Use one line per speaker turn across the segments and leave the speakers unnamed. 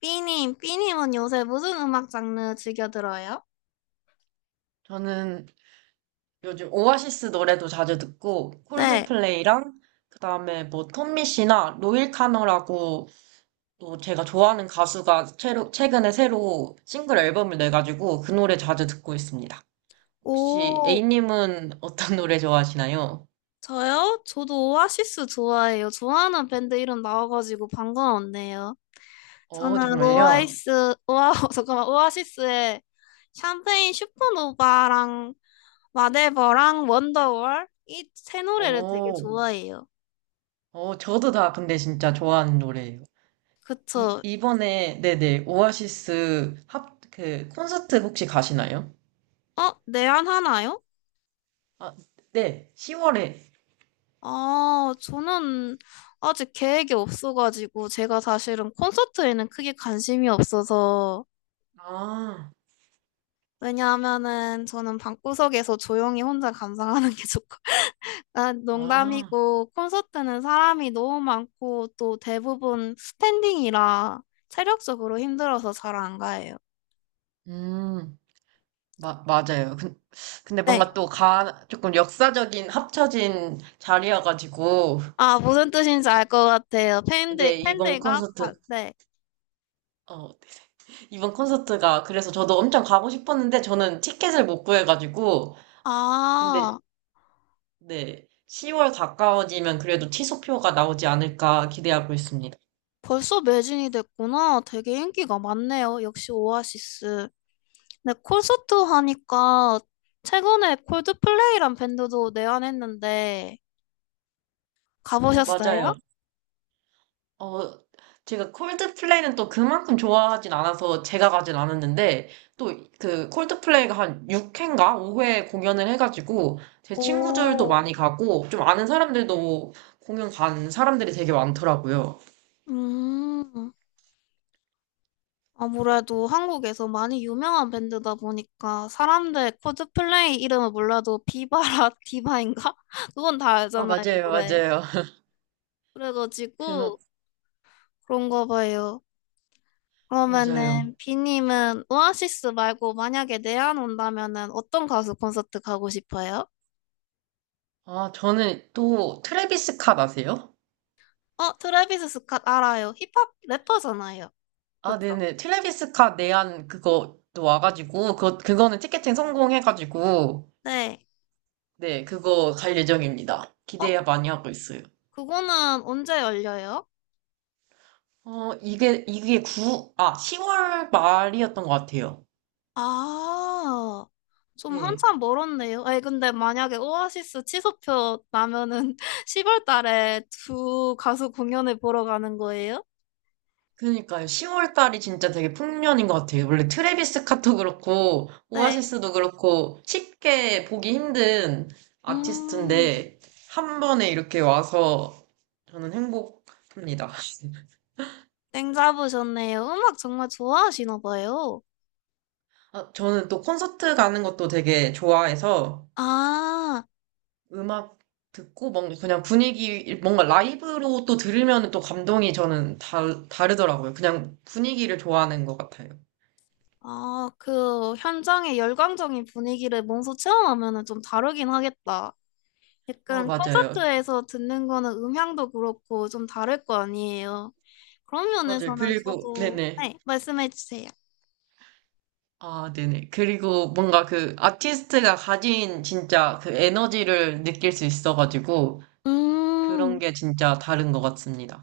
삐님, 삐님은 요새 무슨 음악 장르 즐겨 들어요?
저는 요즘 오아시스 노래도 자주 듣고
네.
콜드플레이랑 그다음에 뭐 톰미 씨나 로일 카너라고 또 제가 좋아하는 가수가 최근에 새로 싱글 앨범을 내가지고 그 노래 자주 듣고 있습니다. 혹시
오,
A님은 어떤 노래 좋아하시나요?
저요? 저도 오아시스 좋아해요. 좋아하는 밴드 이름 나와가지고 반가웠네요.
어,
저는
정말요?
오아시스, 잠깐만, 오아시스의 샴페인 슈퍼노바랑 마데버랑 원더월 이 세 노래를 되게
어,
좋아해요.
저도 다 근데 진짜 좋아하는 노래예요. 이,
그쵸?
이번에, 네네, 콘서트 혹시 가시나요?
어, 내한 하나요?
아, 네, 10월에.
아, 저는 아직 계획이 없어가지고, 제가 사실은 콘서트에는 크게 관심이 없어서,
아.
왜냐하면은 저는 방구석에서 조용히 혼자 감상하는 게 좋고, 아,
아,
농담이고, 콘서트는 사람이 너무 많고, 또 대부분 스탠딩이라 체력적으로 힘들어서 잘 안 가요.
음, 맞아요. 근데
네.
뭔가 또 조금 역사적인 합쳐진 자리여가지고,
아, 무슨 뜻인지 알
이,
것 같아요. 팬들,
네,
팬들과, 가- 네.
어, 이번 콘서트가, 그래서 저도 엄청 가고 싶었는데, 저는 티켓을 못 구해가지고, 근데,
아,
네, 10월 가까워지면 그래도 취소표가 나오지 않을까 기대하고 있습니다.
벌써 매진이 됐구나. 되게 인기가 많네요. 역시 오아시스. 네, 콘서트 하니까 최근에 콜드플레이란 밴드도 내한했는데
어,
가보셨어요?
맞아요. 어, 제가 콜드플레이는 또 그만큼 좋아하진 않아서 제가 가진 않았는데, 또 그 콜드플레이가 한 6회인가 5회 공연을 해가지고, 제 친구들도
오,
많이 가고, 좀 아는 사람들도 공연 간 사람들이 되게 많더라고요.
음, 아무래도 한국에서 많이 유명한 밴드다 보니까 사람들 콜드플레이 이름을 몰라도 비바라 디바인가? 그건 다
아,
알잖아요,
맞아요,
노래.
맞아요.
그래가지고
그, 노-
그런가 봐요.
맞아요.
그러면은 비님은 오아시스 말고 만약에 내한 온다면은 어떤 가수 콘서트 가고 싶어요?
아, 저는 또 트래비스 캇 아세요?
어, 트래비스 스캇 알아요. 힙합 래퍼잖아요.
아,
맞죠?
네네. 트래비스 캇 내한 그거도 와가지고, 그거는 티켓팅 성공해가지고,
네.
네, 그거 갈 예정입니다.
어,
기대 많이 하고 있어요.
그거는 언제 열려요?
이게 10월 말이었던 것 같아요.
아, 좀
네.
한참 멀었네요. 아니, 근데 만약에 오아시스 취소표 나면은 10월 달에 두 가수 공연을 보러 가는 거예요?
그러니까요. 10월 달이 진짜 되게 풍년인 것 같아요. 원래 트래비스 스캇도 그렇고,
네.
오아시스도 그렇고, 쉽게 보기 힘든
음,
아티스트인데, 한 번에 이렇게 와서 저는 행복합니다.
땡 잡으셨네요. 음악 정말 좋아하시나 봐요.
아, 저는 또 콘서트 가는 것도 되게 좋아해서,
아,
음악 듣고 뭔가 그냥 분위기 뭔가 라이브로 또 들으면 또 감동이 저는 다르더라고요. 그냥 분위기를 좋아하는 것 같아요.
아, 그 현장의 열광적인 분위기를 몸소 체험하면은 좀 다르긴 하겠다.
어,
약간
맞아요.
콘서트에서 듣는 거는 음향도 그렇고 좀 다를 거 아니에요. 그런
맞아요.
면에서는
그리고
저도,
네네.
네, 말씀해 주세요.
아, 네네. 그리고 뭔가 그 아티스트가 가진 진짜 그 에너지를 느낄 수 있어가지고 그런
음,
게 진짜 다른 것 같습니다.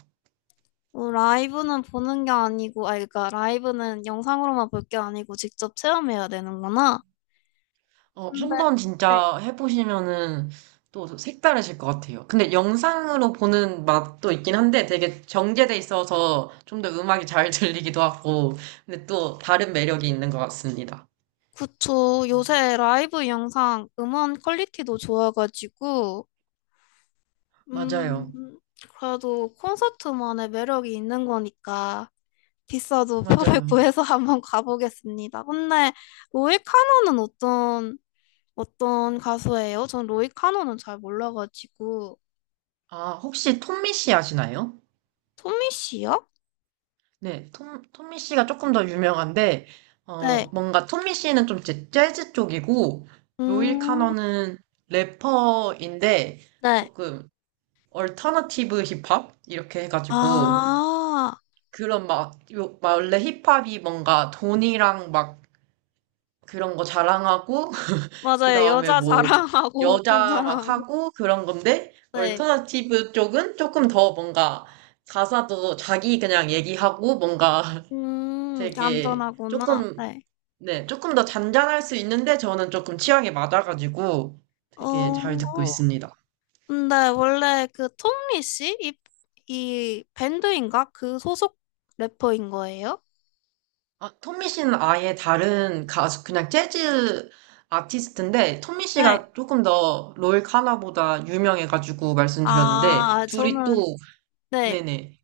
뭐 라이브는 보는 게 아니고, 아, 그러니까 라이브는 영상으로만 볼 게 아니고 직접 체험해야 되는구나.
어,
근데,
한번
네.
진짜 해보시면은 또 색다르실 것 같아요. 근데 영상으로 보는 맛도 있긴 한데 되게 정제돼 있어서 좀 더 음악이 잘 들리기도 하고, 근데 또 다른 매력이 있는 것 같습니다.
그쵸.
어,
요새 라이브 영상, 음원 퀄리티도 좋아가지고,
맞아요.
음, 그래도 콘서트만의 매력이 있는 거니까 비싸도 표를
맞아요.
구해서 한번 가보겠습니다. 근데 로이 카노는 어떤 가수예요? 전 로이 카노는 잘 몰라가지고
아, 혹시 톰미 씨 아시나요?
토미 씨요?
네, 톰미 씨가 조금 더 유명한데,
네.
뭔가 톰미 씨는 좀 재즈 쪽이고, 로일
음,
카너는 래퍼인데,
네.
조금 얼터너티브 힙합 이렇게 해가지고
아,
그런 막 막 원래 힙합이 뭔가 돈이랑 막 그런 거 자랑하고 그
맞아요.
다음에
여자
뭐
자랑하고 돈
여자 막
자랑하고.
하고 그런 건데
네.
얼터너티브 쪽은 조금 더 뭔가 가사도 자기 그냥 얘기하고 뭔가 되게
얌전하구나.
조금
네.
네 조금 더 잔잔할 수 있는데 저는 조금 취향에 맞아가지고 되게 잘 듣고
어,
있습니다.
근데 원래 그 톰리 씨? 이, 이 밴드인가? 그 소속 래퍼인 거예요?
아, 톰미 씨는 아예 다른 가수, 그냥 재즈 아티스트인데, 톰미
네.
씨가 조금 더 롤 카나보다 유명해가지고 말씀드렸는데,
아,
둘이
저는,
또,
네.
네네,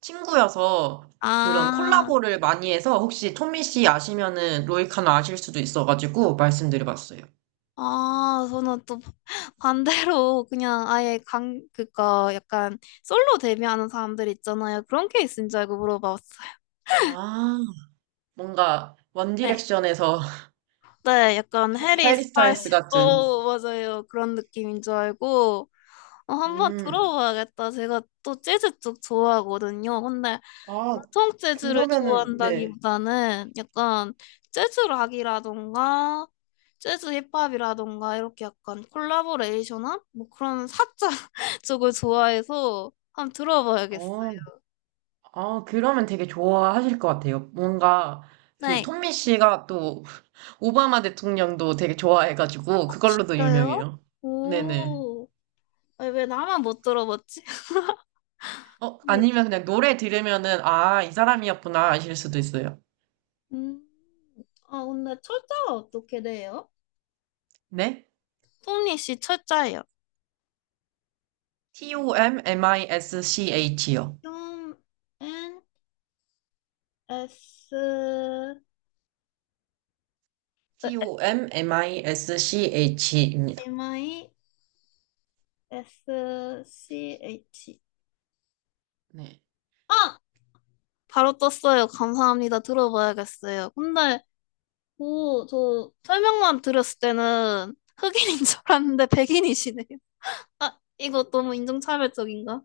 친구여서 그런
아,
콜라보를 많이 해서, 혹시 톰미씨 아시면은 롤 카나 아실 수도 있어가지고 말씀드려봤어요.
저는 또 반대로 그냥 아예 강, 그니까 약간 솔로 데뷔하는 사람들 있잖아요. 그런 케이스인 줄 알고 물어봤어요.
아, 뭔가,
네.
원디렉션에서
네, 약간 해리
해리 스타일스
스타일스,
같은.
오, 맞아요. 그런 느낌인 줄 알고. 어, 한번
음,
들어봐야겠다. 제가 또 재즈 쪽 좋아하거든요. 근데
아,
전통 재즈를
그러면은, 네.
좋아한다기보다는 약간 재즈 락이라던가 재즈 힙합이라던가 이렇게 약간 콜라보레이션한 뭐 그런 사자 쪽을 좋아해서 한번
어.
들어봐야겠어요.
아, 그러면 되게 좋아하실 것 같아요. 뭔가 그
네,
톰미 씨가 또 오바마 대통령도 되게 좋아해가지고 그걸로도
저요?
유명해요. 네네.
오, 아니, 왜 나만 못 들어봤지? 네.
아니면 그냥 노래 들으면은 아, 이 사람이었구나 아실 수도 있어요.
음, 아, 근데 철자가 어떻게 돼요?
네?
토니 씨 철자예요.
T-O-M-M-I-S-C-H요.
좀 N S 어,
T-O-M-M-I-S-C-H입니다.
M I S C H
네.
아! 바로 떴어요. 감사합니다. 들어봐야겠어요. 근데 오, 저 설명만 들었을 때는 흑인인 줄 알았는데 백인이시네요. 아, 이거 너무 인종차별적인가?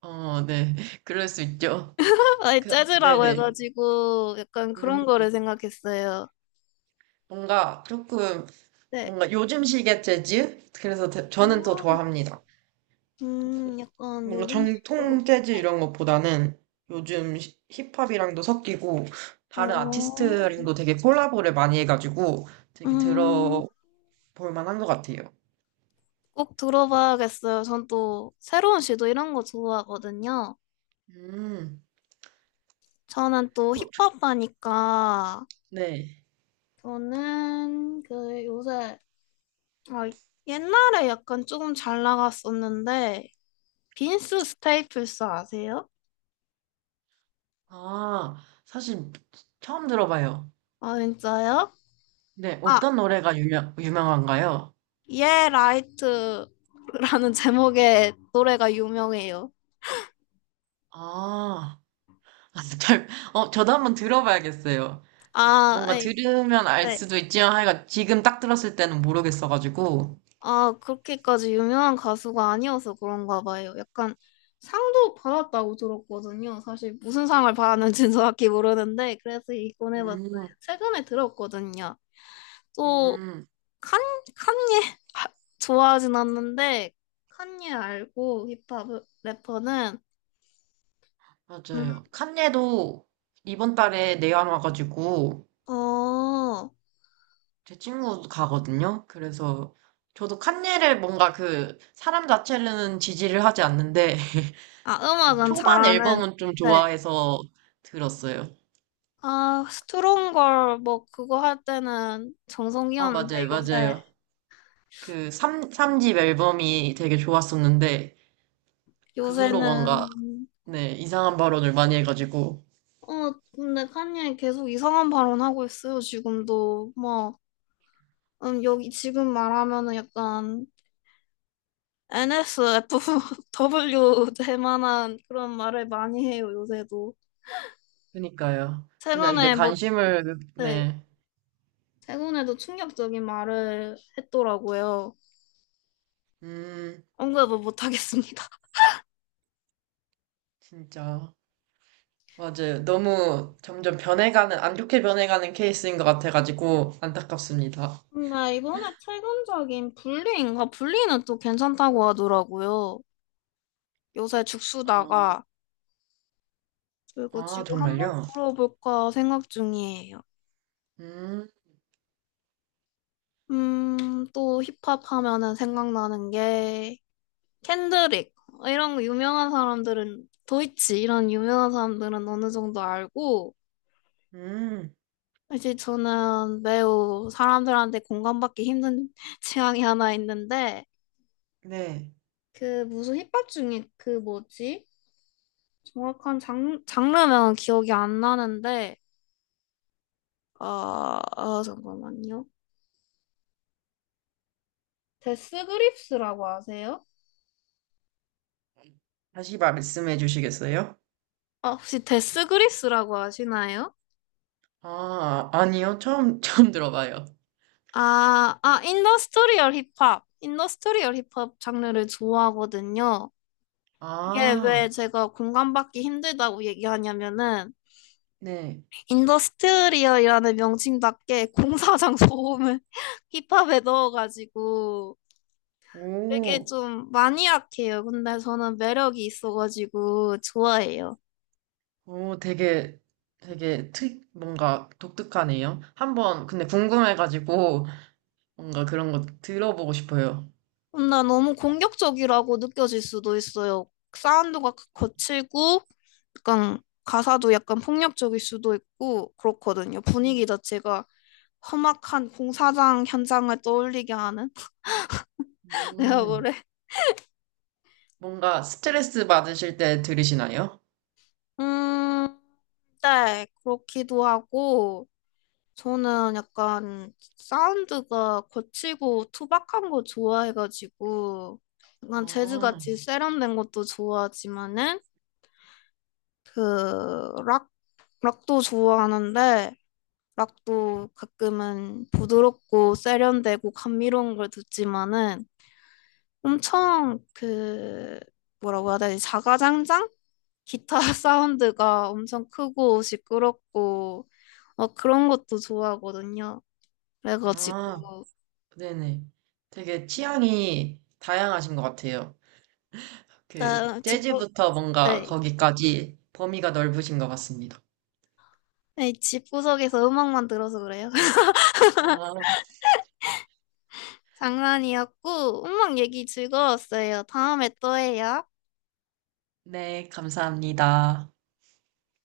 어, 네. 그럴 수 있죠.
아니,
그,
재즈라고
네네.
해가지고 약간
음,
그런 거를 생각했어요.
뭔가 조금,
네.
뭔가 요즘식의 재즈? 그래서 저는 더 좋아합니다.
약간
뭔가 정통
요즘식으로.
재즈
네.
이런 것보다는 요즘 히- 힙합이랑도 섞이고 다른
어,
아티스트랑도 되게 콜라보를 많이 해가지고 되게
음.
들어볼 만한 것 같아요.
꼭 들어봐야겠어요. 전 또 새로운 시도 이런 거 좋아하거든요.
음,
저는 또
또,
힙 합하니까
네.
저는 그 요새 아, 옛날에 약간 조금 잘 나갔었는데 빈스 스테이플스 아세요?
아, 사실 처음 들어봐요.
아, 진짜요?
네,
아,
어떤 노래가 유명한가요?
예 라이트라는 제목의 노래가 유명해요.
아, 저도 한번 들어봐야겠어요.
아,
뭔가
아이,
들으면 알
네.
수도 있지만 하여간 지금 딱 들었을 때는 모르겠어가지고.
아, 그렇게까지 유명한 가수가 아니어서 그런가 봐요. 약간 상도 받았다고 들었거든요. 사실 무슨 상을 받았는지는 정확히 모르는데, 그래서 이건 해봤어요.
음,
최근에 들었거든요. 또,
음.
칸, 칸예, 아, 좋아하진 않는데, 칸예 알고 힙합 래퍼는, 음,
맞아요. 칸예도 이번 달에 내한 와가지고
어,
제 친구 가거든요. 그래서 저도 칸예를 뭔가 그 사람 자체는 지지를 하지 않는데
아,
그
음악은
초반
잘하는,
앨범은 좀
네.
좋아해서 들었어요.
아, 스트롱걸, 뭐, 그거 할 때는
아,
정성이었는데,
맞아요,
요새,
맞아요. 그 삼집 앨범이 되게 좋았었는데 그 후로
요새는
뭔가 네, 이상한 발언을 많이 해가지고
어, 근데 칸예 계속 이상한 발언하고 있어요, 지금도. 뭐, 여기 지금 말하면은 약간 NSFW 될 만한 그런 말을 많이 해요, 요새도.
그니까요. 그냥 이제
최근에 뭐,
관심을
네,
네.
최근에도 충격적인 말을 했더라고요.
음,
언급을 못 하겠습니다.
진짜. 맞아요. 너무 점점 변해가는, 안 좋게 변해가는 케이스인 것 같아가지고 안타깝습니다.
근데 이번에 최근적인 불리인가? 불리는 또 괜찮다고 하더라고요. 요새
어,
죽수다가, 그리고
아,
지구 한번
정말요?
들어볼까 생각 중이에요.
음,
또 힙합 하면은 생각나는 게 켄드릭 이런 유명한 사람들은 도이치 이런 유명한 사람들은 어느 정도 알고
음,
사실 저는 매우 사람들한테 공감받기 힘든 취향이 하나 있는데
네.
그 무슨 힙합 중에 그 뭐지? 정확한 장, 장르명은 기억이 안 나는데 잠깐만요. 데스 그립스라고 아세요?
다시 말씀해 주시겠어요?
아, 혹시 데스 그립스라고 아시나요?
아, 아니요. 처음, 처음 들어봐요.
인더스트리얼 힙합. 인더스트리얼 힙합 장르를 좋아하거든요. 이게
아,
왜 제가 공감받기 힘들다고 얘기하냐면은,
네.
인더스트리얼이라는 명칭답게 공사장 소음을 힙합에 넣어가지고 되게
오,
좀 마니악해요. 근데 저는 매력이 있어가지고 좋아해요.
오, 되게 뭔가 독특하네요. 한번, 근데 궁금해가지고 뭔가 그런 거 들어보고 싶어요.
나 너무 공격적이라고 느껴질 수도 있어요. 사운드가 그 거칠고, 약간 가사도 약간 폭력적일 수도 있고, 그렇거든요. 분위기 자체가 험악한 공사장 현장을 떠올리게 하는 내가
음,
그래.
뭔가 스트레스 받으실 때 들으시나요?
음, 네, 그렇기도 하고, 저는 약간 사운드가 거칠고 투박한 거 좋아해가지고, 약간
아,
재즈같이 세련된 것도 좋아하지만은, 그, 락 락도 좋아하는데 락도 가끔은 부드럽고 세련되고 감미로운 걸 듣지만은 엄청 그 뭐라고 해야 되지? 자가장장? 기타 사운드가 엄청 크고 시끄럽고 어, 그런 것도 좋아하거든요.
아,
그래가지고
네네. 되게 취향이 다양하신 것 같아요.
나 집구
재즈부터 뭔가
네.
거기까지 범위가 넓으신 것 같습니다.
네, 집구석에서 음악만 들어서 그래요.
아,
장난이었고 음악 얘기 즐거웠어요. 다음에 또 해요.
네, 감사합니다.